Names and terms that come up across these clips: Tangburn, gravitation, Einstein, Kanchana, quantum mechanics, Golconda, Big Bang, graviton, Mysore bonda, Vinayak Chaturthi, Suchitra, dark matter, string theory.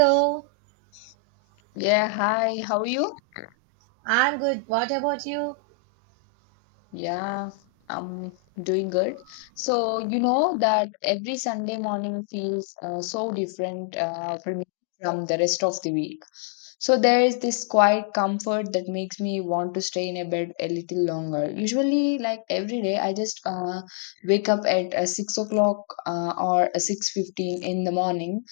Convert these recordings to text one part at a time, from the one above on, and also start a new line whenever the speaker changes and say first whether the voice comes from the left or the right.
right: Hello,
left: Yeah, hi, how are you?
right: I'm good. What about you?
left: Yeah, I'm doing good. So, you know that every Sunday morning feels so different for me from the rest of the week. So, there is this quiet comfort that makes me want to stay in a bed a little longer. Usually, like every day, I just wake up at 6 o'clock or 6:15 in the morning.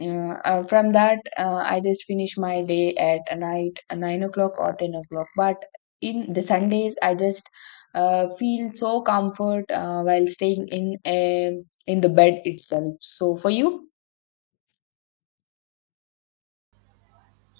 left: From that, I just finish my day at a night, 9 o'clock or 10 o'clock. But in the Sundays, I just feel so comfort while staying in the bed itself. So for you?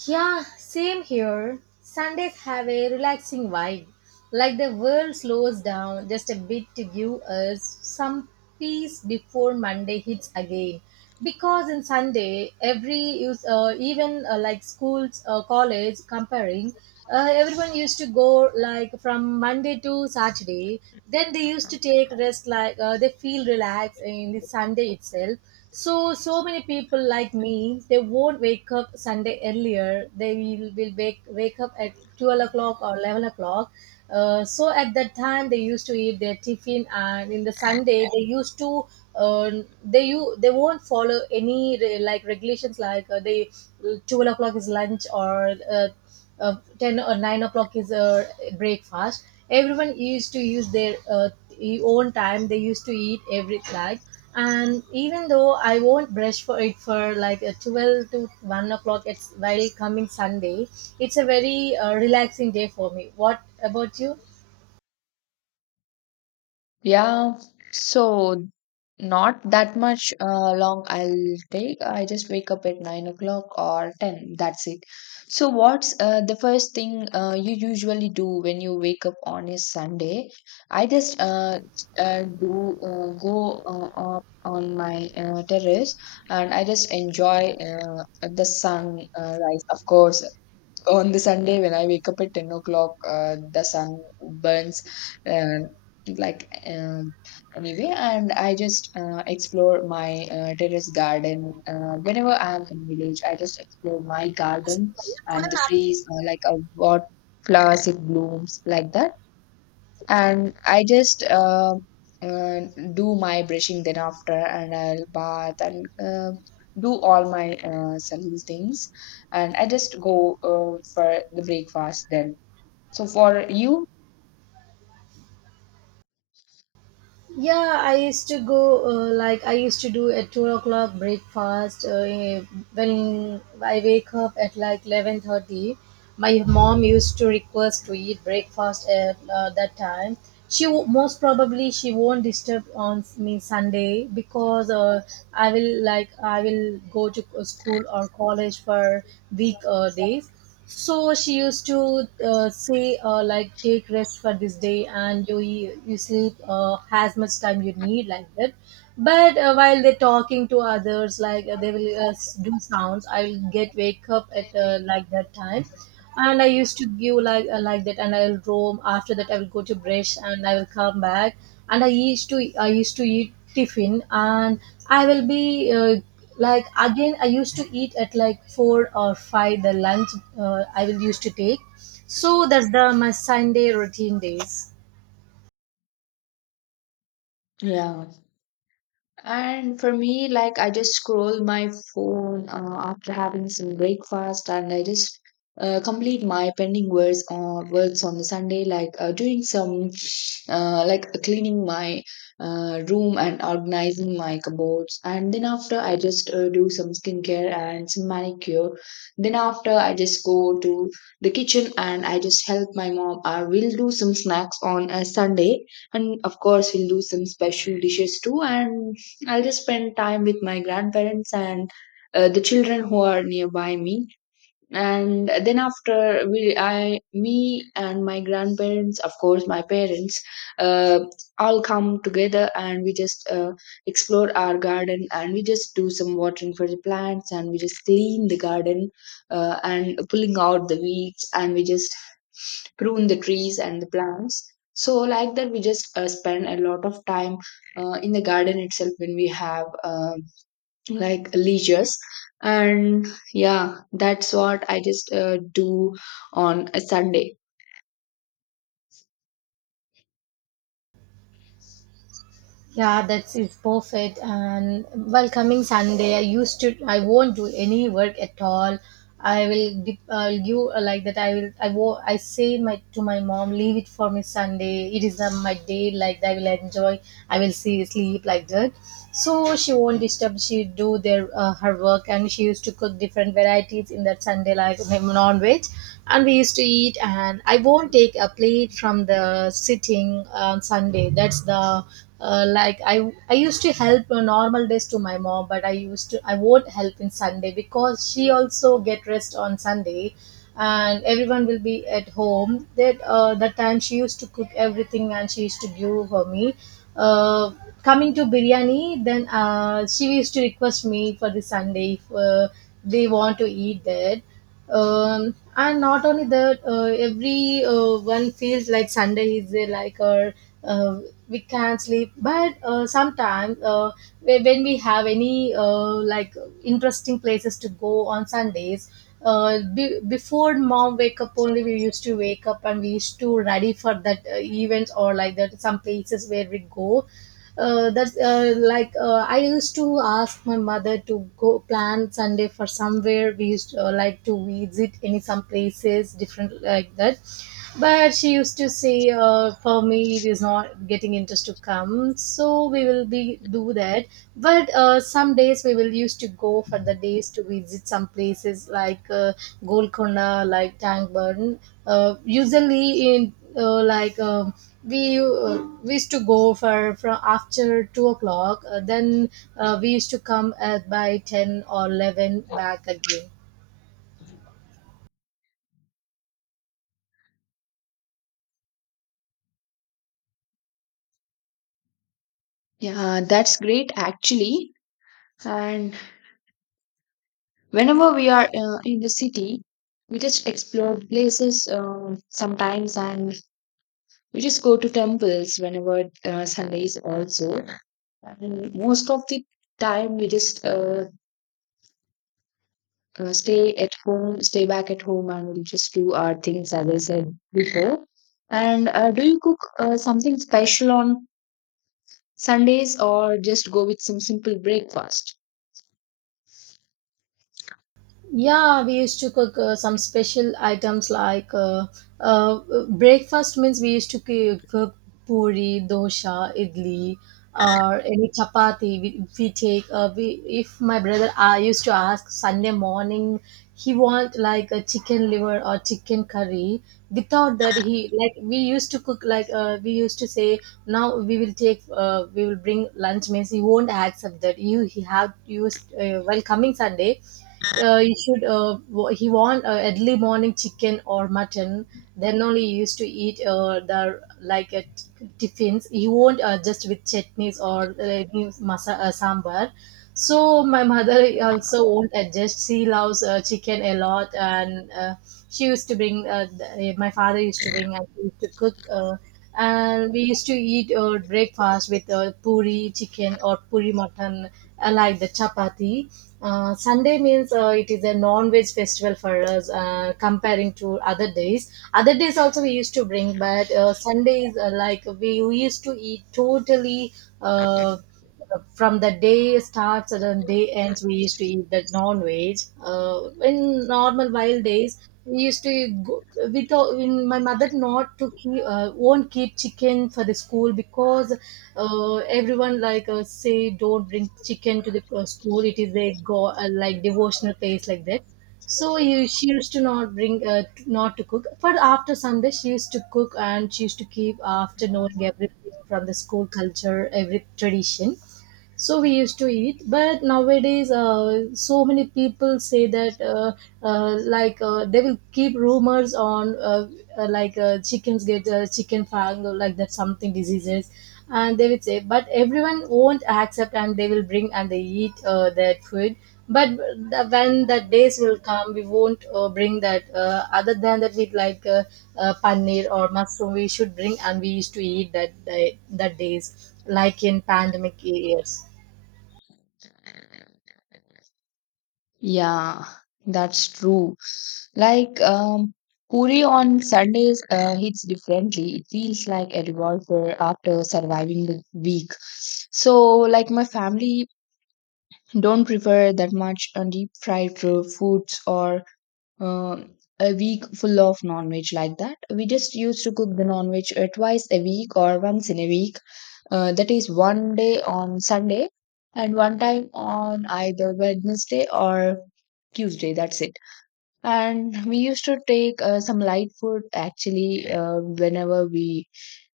right: Yeah, same here. Sundays have a relaxing vibe, like the world slows down just a bit to give us some peace before Monday hits again. Because in Sunday, every use even like schools, college, comparing, everyone used to go like from Monday to Saturday. Then they used to take rest, they feel relaxed in the Sunday itself. So, so many people like me, they won't wake up Sunday earlier. They will wake up at 12 o'clock or 11 o'clock. So at that time they used to eat their tiffin, and in the sunday they used to, uh, they won't follow any like regulations, they 12 o'clock is lunch, or 10 or 9 o'clock is breakfast. Everyone used to use their own time. They used to eat every like, and even though I won't brush for it for like a 12 to 1 o'clock. It's while coming sunday, it's a very relaxing day for me. What about you?
left: Yeah, so not that much long I'll take. I just wake up at 9 o'clock or 10. That's it. So, what's the first thing you usually do when you wake up on a Sunday? I just do go uh, up on my terrace, and I just enjoy the sun rise. Of course, on the Sunday when I wake up at 10 o'clock, the sun burns uh, like um anyway, and I just explore my terrace garden. Whenever I'm in village, I just explore my garden and the trees, like what flowers it blooms like that. And I just uh, do my brushing then after, and I'll bath and do all my silly things, and I just go for the breakfast then. So for you?
right: Yeah, I used to go like I used to do at 2 o'clock breakfast. When I wake up at like 11:30, my mom used to request to eat breakfast at that time. Most probably she won't disturb on me Sunday because I will, like I will go to school or college for week days. So she used to say, like take rest for this day and you sleep as much time you need, like that. But while they're talking to others, they will do sounds. I'll get wake up at like that time, and I used to give like that, and I'll roam. After that, I will go to brush and I will come back. And I used to eat tiffin, and I will be. Uh, like again I used to eat at like 4 or 5 the lunch. I will used to take. So that's the my sunday routine days.
left: Yeah. And for me, like I just scroll my phone after having some breakfast, and I just complete my pending words on works on the Sunday, like doing some, like cleaning my room and organizing my cupboards. And then after, I just do some skincare and some manicure. Then after, I just go to the kitchen and I just help my mom. I will do some snacks on a Sunday, and of course we'll do some special dishes too, and I'll just spend time with my grandparents and the children who are nearby me. And then after, we I me and my grandparents, of course my parents, uh, all come together, and we just explore our garden, and we just do some watering for the plants, and we just clean the garden and pulling out the weeds, and we just prune the trees and the plants. So like that, we just spend a lot of time in the garden itself when we have like leisures. And yeah, that's what I just do on a Sunday.
right: Yeah, that is perfect. And well, coming Sunday, I used to, I won't do any work at all. I will give you like that. I say my to my mom, leave it for me Sunday. It is my day. Like that, I will enjoy. I will see sleep like that. So she won't disturb. She do their her work, and she used to cook different varieties in that Sunday, like non veg, and we used to eat. And I won't take a plate from the sitting on Sunday. That's the like I used to help on normal days to my mom, but I used to I won't help in Sunday because she also get rest on Sunday, and everyone will be at home. That time she used to cook everything and she used to give for me. Uh, coming to biryani, then she used to request me for the Sunday if they want to eat that. Um, and not only that, every one feels like sunday is like our, uh, we can't sleep. But sometimes, when we have any like interesting places to go on sundays, before mom wake up only, we used to wake up and we used to ready for that events or like that some places where we go. That's like I used to ask my mother to go plan Sunday for somewhere. We used to, like to visit any some places different like that. But she used to say, for me, it is not getting interest to come. So we will be do that. But some days we will used to go for the days to visit some places like Golconda, like Tangburn. Usually in we used to go for from after 2 o'clock. Then we used to come at by 10 or 11 back again.
left: Yeah, that's great, actually. And whenever we are in the city, we just explore places, sometimes, and we just go to temples whenever Sundays also. And most of the time, we just stay at home, stay back at home, and we'll just do our things as I said before. And do you cook something special on Sundays, or just go with some simple breakfast?
right: Yeah, we used to cook some special items like uh, breakfast means we used to c- cook puri, dosha, idli, or any chapati. We take we, if my brother, I used to ask Sunday morning he want like a chicken liver or chicken curry. Without that he like, we used to cook like, we used to say now we will take, we will bring lunch means he won't accept that you he have used. Uh, well coming Sunday, you should he want early morning chicken or mutton, then only he used to eat the like, tiffins he won't, just with chutneys or any sambar. So my mother also won't adjust, she loves chicken a lot. And she used to bring, my father used to bring and she used to cook. And we used to eat our breakfast with puri chicken or puri mutton, like the chapati. Uh, sunday means, it is a non-veg festival for us, comparing to other days. Other days also we used to bring, but sunday is, like we used to eat totally uh, from the day starts and the day ends. We used to eat that non-veg. Uh, in normal wild days, we used to go without. In my mother, not to keep, won't keep chicken for the school because, everyone like, say don't bring chicken to the school. It is a go, like devotional place like that. So you, she used to not bring, not to cook. But after sunday she used to cook and she used to keep after knowing everything from the school culture, every tradition. So we used to eat. But nowadays, so many people say that, like, they will keep rumors on, like, chickens get, chicken fang or like that something diseases, and they would say but everyone won't accept and they will bring and they eat that food. But the, when the days will come, we won't bring that. Uh, other than that, we like, paneer or mushroom we should bring and we used to eat that days like in pandemic years.
left: Yeah, that's true. Like, puri on Sundays hits differently. It feels like a revolver after surviving the week. So, like my family don't prefer that much deep fried foods or, Uh, a week full of non-veg like that. We just used to cook the non-veg twice a week or once in a week. That is one day on Sunday and one time on either Wednesday or Tuesday. That's it. And we used to take some light food actually whenever we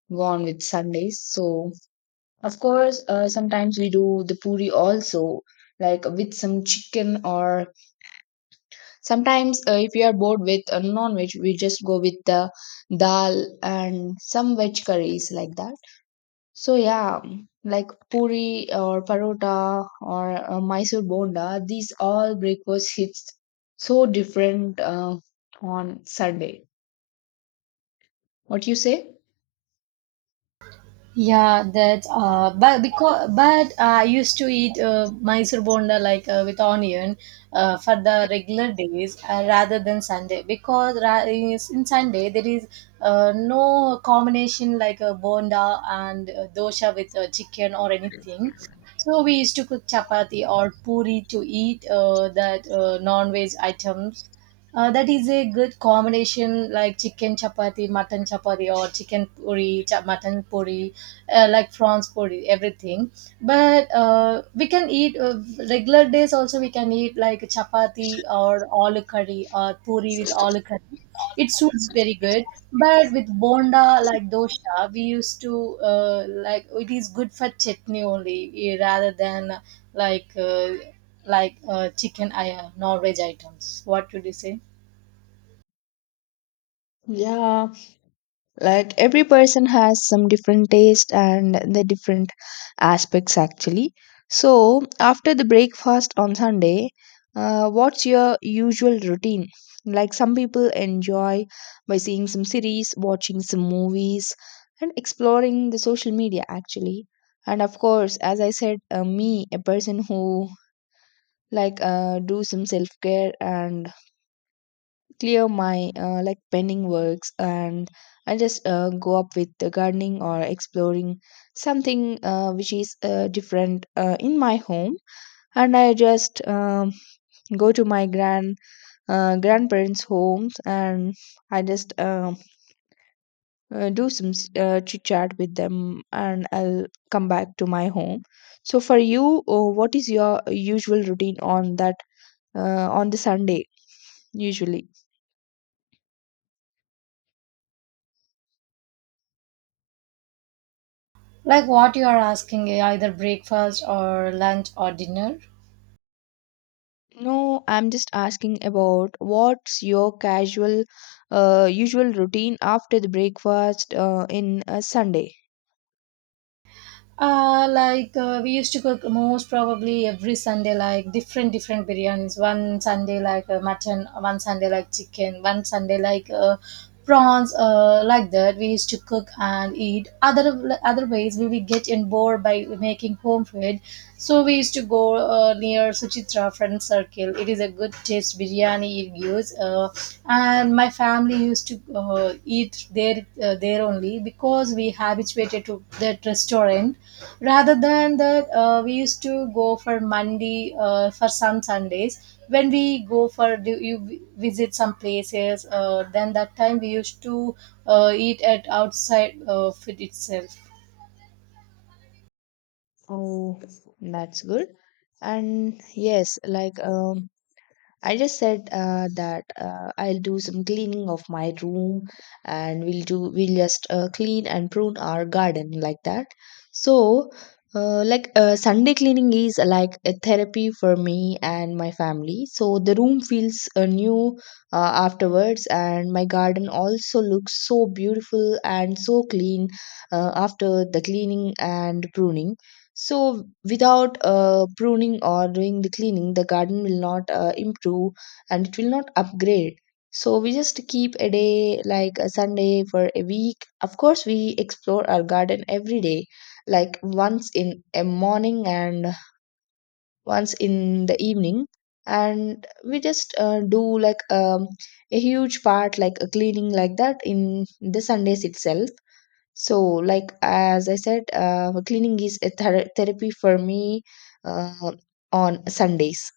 left: go on with Sundays. So of course, sometimes we do the puri also, like with some chicken or, sometimes, if you are bored with a non-veg, we just go with the dal and some veg curries like that. So yeah, like puri or parota or Mysore bonda, these all breakfast hits so different on Sunday. What you say?
right: Yeah, that but because but I used to eat Mysore bonda like with onion for the regular days rather than Sunday because in Sunday there is no combination like a bonda and dosha with chicken or anything. So we used to cook chapati or puri to eat that non-veg items. That is a good combination, like chicken chapati, mutton chapati, or chicken puri, mutton puri, like prawns puri, everything. But we can eat regular days also. We can eat like chapati or aloo curry or puri with aloo curry. It suits very good. But with bonda like dosha, we used to like it is good for chutney only, eh, rather than like. Like chicken I non-veg items, what would you say?
left: Yeah, like every person has some different taste and the different aspects, actually. So after the breakfast on Sunday, what's your usual routine? Like some people enjoy by seeing some series, watching some movies, and exploring the social media, actually. And of course, as I said, me a person who like do some self care and clear my like pending works, and I just go up with the gardening or exploring something which is different in my home. And I just go to my grandparents' homes, and I just do some chit chat with them, and I'll come back to my home. So for you, what is your usual routine on that, on the Sunday, usually?
right: Like what you are asking, eh, either breakfast or lunch or dinner?
left: No, I'm just asking about what's your casual, usual routine after the breakfast in a Sunday.
right: Uh, like we used to cook most probably every sunday like different different biryanis, one sunday like mutton, one sunday like chicken, one sunday like prawns, like that we used to cook and eat. Other otherwise we will get in bored by making home food, so we used to go near Suchitra friend circle. It is a good taste biryani money it gives. And my family used to uh, eat there, there only, because we habituated to that restaurant. Rather than that, we used to go for monday for some sundays when we go for visit some places, then that time we used to eat at outside food itself.
left: Oh, that's good. And yes, like, I just said that I'll do some cleaning of my room, and we'll just clean and prune our garden like that. So like Sunday cleaning is like a therapy for me and my family. So the room feels new uh, afterwards, and my garden also looks so beautiful and so clean after the cleaning and pruning. So, without pruning or doing the cleaning, the garden will not improve, and it will not upgrade. So, we just keep a day like a Sunday for a week. Of course, we explore our garden every day, like once in a morning and once in the evening. And we just do like, a huge part, like a cleaning like that, in the Sundays itself. So, like as I said, cleaning is a therapy for me uh, on Sundays.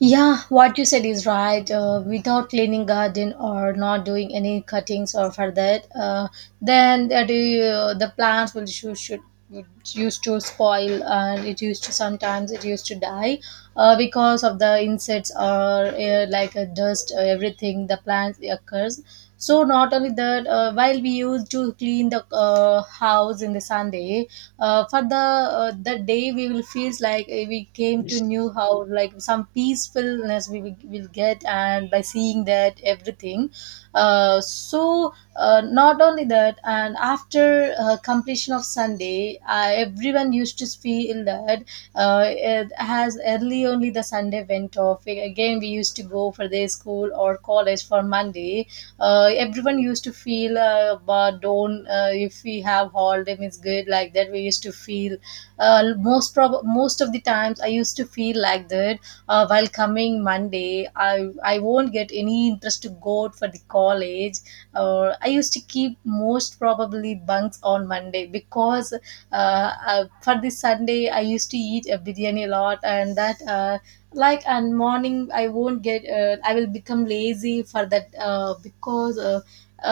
right: Yeah, what you said is right. Without cleaning garden or not doing any cuttings or for that, then that, the plants will should would used to spoil and it used to sometimes it used to die because of the insects or like a dust everything the plants occurs. So not only that, while we used to clean the house in the sunday, for the day we will feels like we came to new house like some peacefulness we will get and by seeing that everything. So not only that, and after completion of sunday, everyone used to feel that it has early only the sunday went off, again we used to go for the school or college for monday. Everyone used to feel, but don't, if we have holiday means good, like that we used to feel. Most of the times I used to feel like that. While coming monday, I won't get any interest to go for the college, or I used to keep most probably bunks on monday because uh, for the sunday I used to eat a biryani a lot and that, like on morning I won't get, I will become lazy for that, because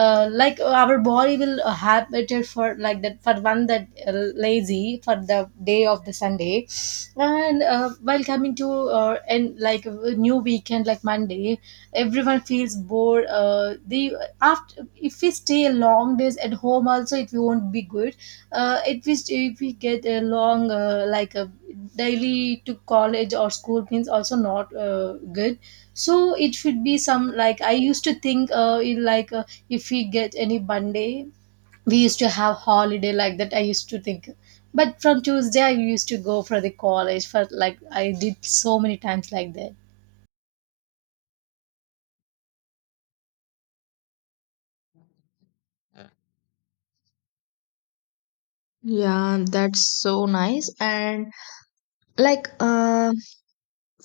right: like our body will habit it for like that for one, that lazy for the day of the sunday. And while coming to and like a new weekend like monday, everyone feels bored, they, after if we stay long days at home also, it won't be good. If we get a long, like a daily to college or school means also not good. So it should be some, like I used to think, in like if we get any monday we used to have holiday like that, I used to think. But from tuesday I used to go for the college, for like I did so many times like that.
left: Yeah, that's so nice. And, like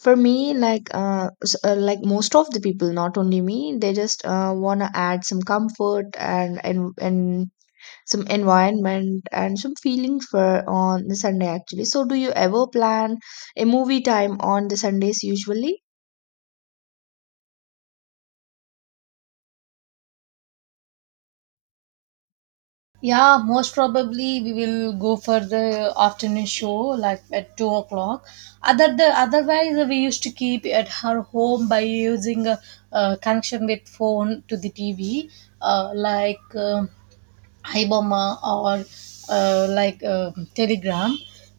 left: for me, like like most of the people, not only me, they just wanna add some comfort and some environment and some feeling for on the Sunday, actually. So, do you ever plan a movie time on the Sundays, usually?
right: Yeah, most probably we will go for the afternoon show, like at 2 o'clock. Other the otherwise, we used to keep at her home by using a, connection with phone to the tv, uh, like um iboma or telegram,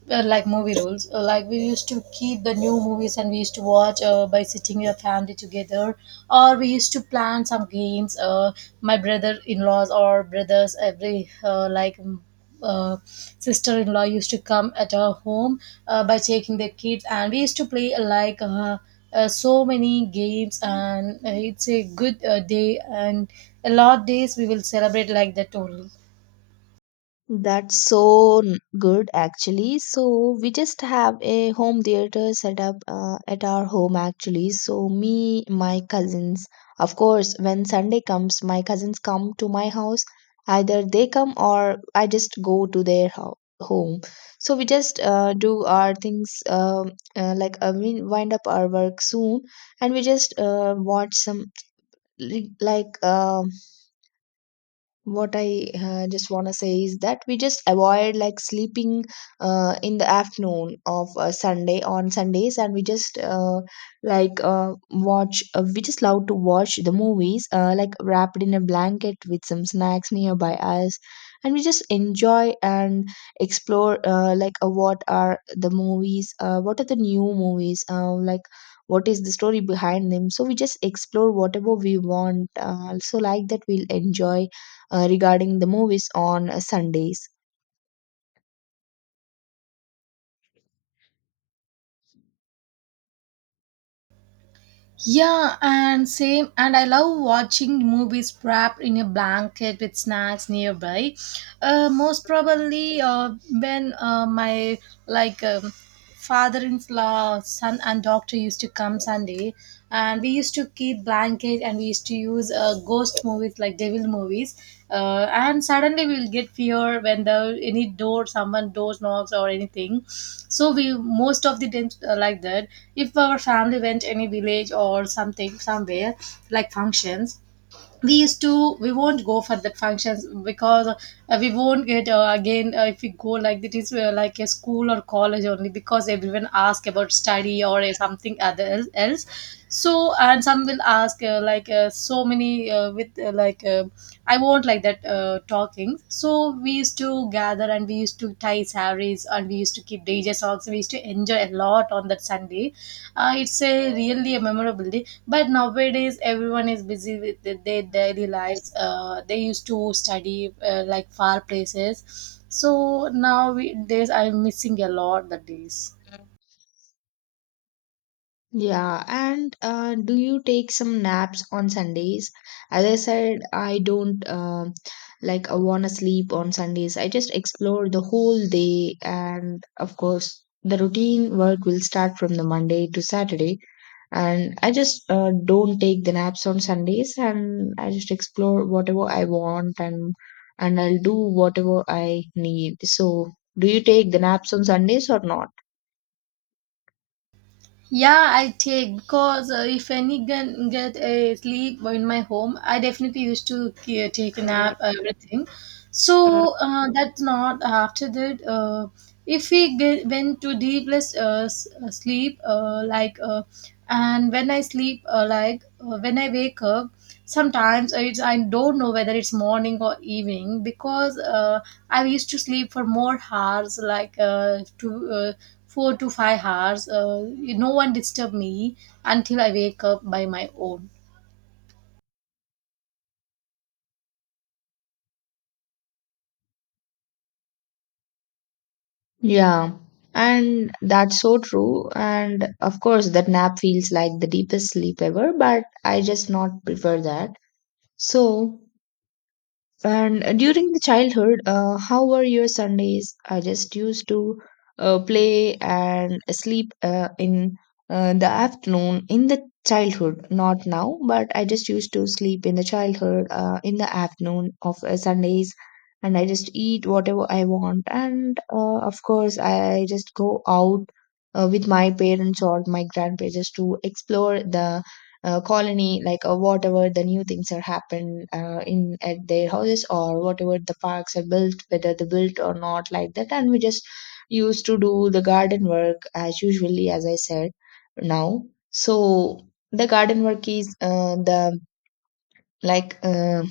right: like movie rules. Like we used to keep the new movies and we used to watch by sitting your family together, or we used to plan some games. My brother-in-laws or brothers, every uh, sister-in-law used to come at our home, by taking their kids, and we used to play, so many games. And it's a good day, and a lot days we will celebrate like that only.
left: That's so good, actually. So we just have a home theater set up at our home, actually. So me, my cousins, of course, when Sunday comes, my cousins come to my house. Either they come or I just go to their home. So we just do our things, like we wind up our work soon, and we just watch some, like like, um what I just want to say is that we just avoid like sleeping in the afternoon of Sunday, on Sundays. And we just like watch, we just love to watch the movies, like wrapped in a blanket with some snacks nearby us, and we just enjoy and explore like what are the movies, what are the new movies, like what is the story behind them. So we just explore whatever we want, so like that we'll enjoy regarding the movies on Sundays.
right: Yeah, and same. And I love watching movies wrapped in a blanket with snacks nearby. Most probably, when my like um, father-in-law, son, and doctor used to come Sunday, and we used to keep blanket and we used to use ghost movies like devil movies, and suddenly we'll get fear when the any door someone doors knocks or anything. So we, most of the times like that, if our family went any village or something somewhere like functions, we used to we won't go for that functions because we won't get, again if we go like that is like a school or college only, because everyone ask about study or something other else. So, and some will ask so many with like I won't like that talking. So we used to gather and we used to tie saris and we used to keep dj songs, we used to enjoy a lot on that sunday. It's a really a memorable day. But nowadays, everyone is busy with the- their daily lives. They used to study like far places. So now we days I'm missing a lot the days.
left: Yeah, and do you take some naps on Sundays? As I said, I don't, like, I wanna sleep on Sundays. I just explore the whole day, and of course, the routine work will start from the Monday to Saturday. And I just don't take the naps on Sundays, and I just explore whatever I want, and I'll do whatever I need. So, do you take the naps on Sundays or not?
right: Yeah, I take, because if any can get a sleep in my home, I definitely used to ke- take a nap, everything. So that's not after that. If we get, went to deepless sleep, and when I sleep, when I wake up, sometimes it's, I don't know whether it's morning or evening, because I used to sleep for more hours, like to. 4 to 5 hours. No one disturb me until I wake up by my own.
left: Yeah, and that's so true. And of course, that nap feels like the deepest sleep ever, but I just not prefer that. So, and during the childhood, how were your Sundays? I just used to play and sleep in the afternoon in the childhood, not now, but I just used to sleep in the childhood in the afternoon of Sundays, and I just eat whatever I want. And of course, I just go out with my parents or my grandparents to explore the colony, like whatever the new things are happen in at their houses, or whatever the parks are built, whether they built or not, like that. And we just used to do the garden work as usually, as I said now. So the garden work is the like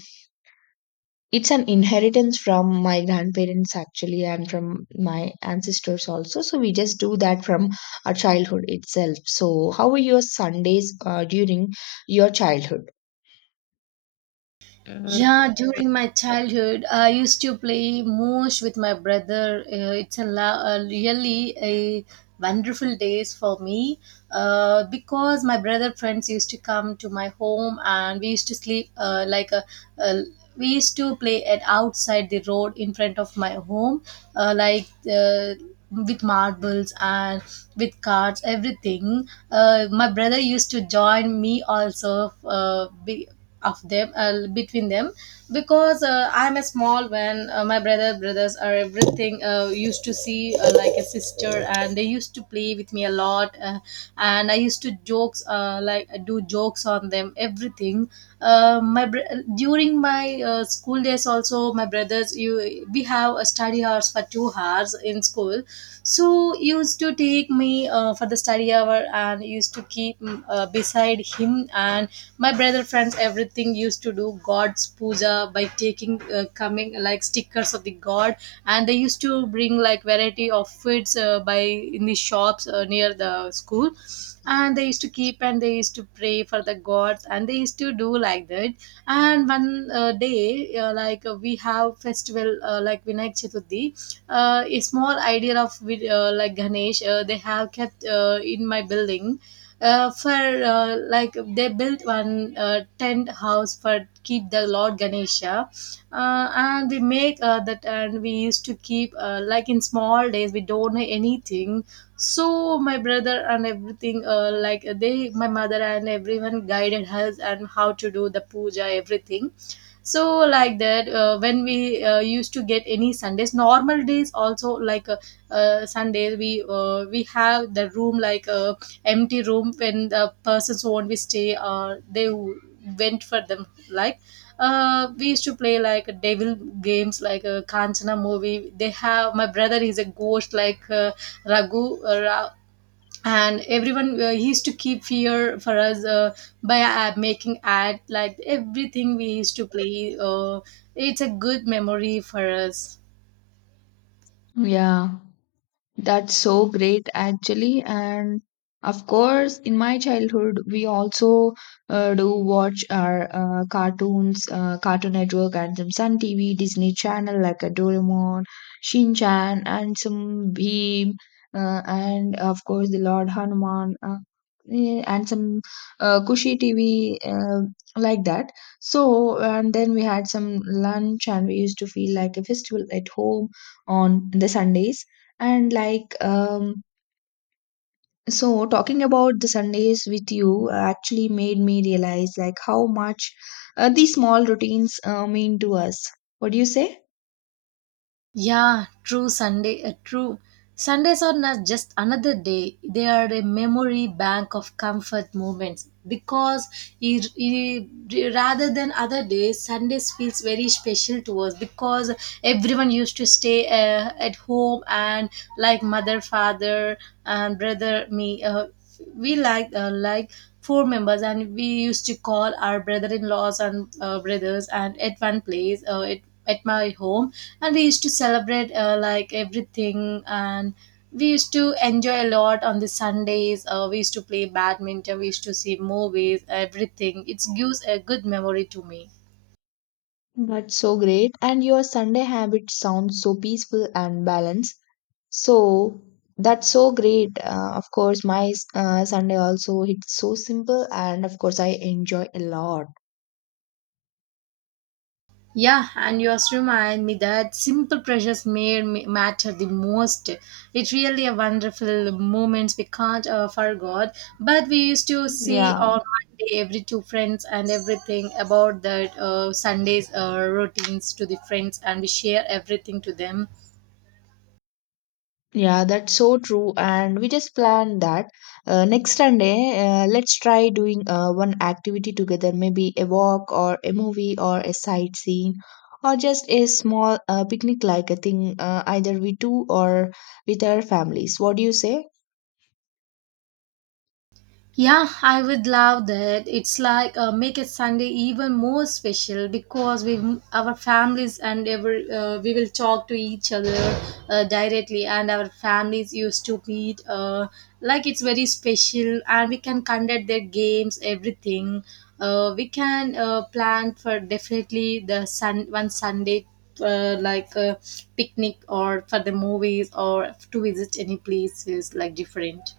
left: it's an inheritance from my grandparents, actually, and from my ancestors also. So we just do that from our childhood itself. So how were your Sundays during your childhood?
right: Yeah, during my childhood, I used to play most with my brother. It's a, la- a really a wonderful days for me, because my brother friends used to come to my home and we used to sleep like a we used to play at outside the road in front of my home, like uh, with marbles and with cards, everything. My brother used to join me also of them, between them, because I'm a small, when my brothers are everything, used to see like a sister and they used to play with me a lot. And I used to jokes, like do jokes on them everything. During my school days also, my brothers, you we have a study hours for 2 hours in school, so so used to take me for the study hour and used to keep beside him. And my brother friends everything used to do god's puja by taking coming like stickers of the god, and they used to bring like variety of foods by in the shops near the school, and they used to keep and they used to pray for the gods and they used to do like that. And one day, we have festival, like vinayak chaturthi. A small idea of ganesh, they have kept in my building, for like they built one tent house for keep the lord ganesha. And we make that, and we used to keep like in small days we don't know anything. So my brother and everything like they, my mother and everyone guided us and how to do the puja everything. So like that, when we used to get any sundays normal days also, sundays we we have the room like empty room, when the persons won't we stay or they went for them like, we used to play like devil games like a kanchana movie, they have, my brother is a ghost like, raghu and everyone, he used to keep fear for us, by making ad like everything we used to play. It's a good memory for us.
left: Yeah. That's so great, actually. And of course, in my childhood, we also do watch our cartoons, Cartoon Network, and some Sun TV, Disney Channel, like a Doraemon, Shin Chan, and some Beam, and of course, the Lord Hanuman, and some Kushi TV, like that. So, and then we had some lunch, and we used to feel like a festival at home on the Sundays. And like, so talking about the Sundays with you actually made me realize like how much these small routines mean to us. What do you say?
right: Yeah, true Sunday, true. Sundays are not just another day. They are a memory bank of comfort moments, because rather than other days, Sundays feels very special to us, because everyone used to stay at home. And like mother, father, and brother, me. We like four members, and we used to call our brother-in-laws and brothers and at one place at my home, and we used to celebrate like everything. And we used to enjoy a lot on the sundays, we used to play badminton, we used to see movies everything. It gives a good memory to me.
left: That's so great. And your Sunday habit sounds so peaceful and balanced. So that's so great. Of course, my Sunday also, it's so simple, and of course, I enjoy a lot.
right: Yeah, and you just remind me that simple pleasures may matter the most. It's really a wonderful moments, we can't forget. But we used to see
left: Yeah.
right: on Monday every two friends and everything about that Sundays routines to the friends, and we share everything to them.
left: Yeah, that's so true. And we just plan that next Sunday, let's try doing one activity together, maybe a walk or a movie or a sightseeing, or just a small picnic like a thing, either we two or with our families. What do you say?
right: Yeah, I would love that. It's like make it Sunday even more special, because we, our families, and ever we will talk to each other directly, and our families used to meet. Like it's very special, and we can conduct their games, everything. We can plan for definitely the sun one Sunday, like a picnic or for the movies or to visit any places like different.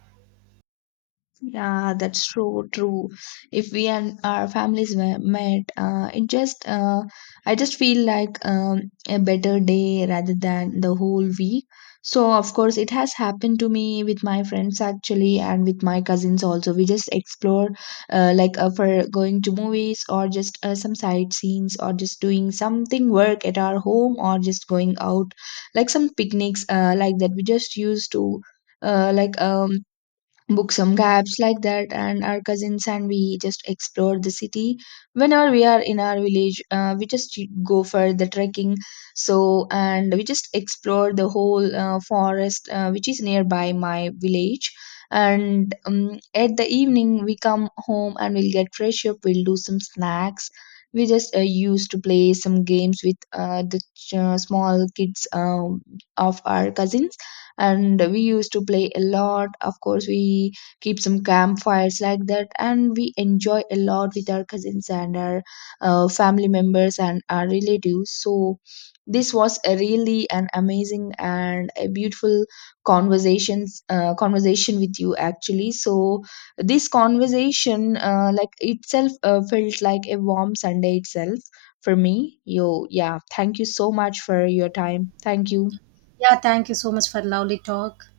left: Yeah, that's so true. If we and our families were met, it just I just feel like, a better day rather than the whole week. So of course, it has happened to me with my friends, actually, and with my cousins also. We just explore, like for going to movies, or just some side scenes, or just doing something work at our home, or just going out, like some picnics, like that. We just used to like book some gaps like that, and our cousins, and we just explore the city. Whenever we are in our village, we just go for the trekking. So, and we just explore the whole forest which is nearby my village. And at the evening, we come home, and we'll get fresh up, we'll do some snacks, we just used to play some games with small kids, of our cousins, and we used to play a lot. Of course, we keep some campfires like that, and we enjoy a lot with our cousins and our family members and our relatives. So this was a really an amazing and a beautiful conversation with you, actually. So this conversation like itself felt like a warm Sunday itself for me. Yo, yeah, thank you so much for your time. Thank you.
right: Yeah, thank you so much for lovely talk.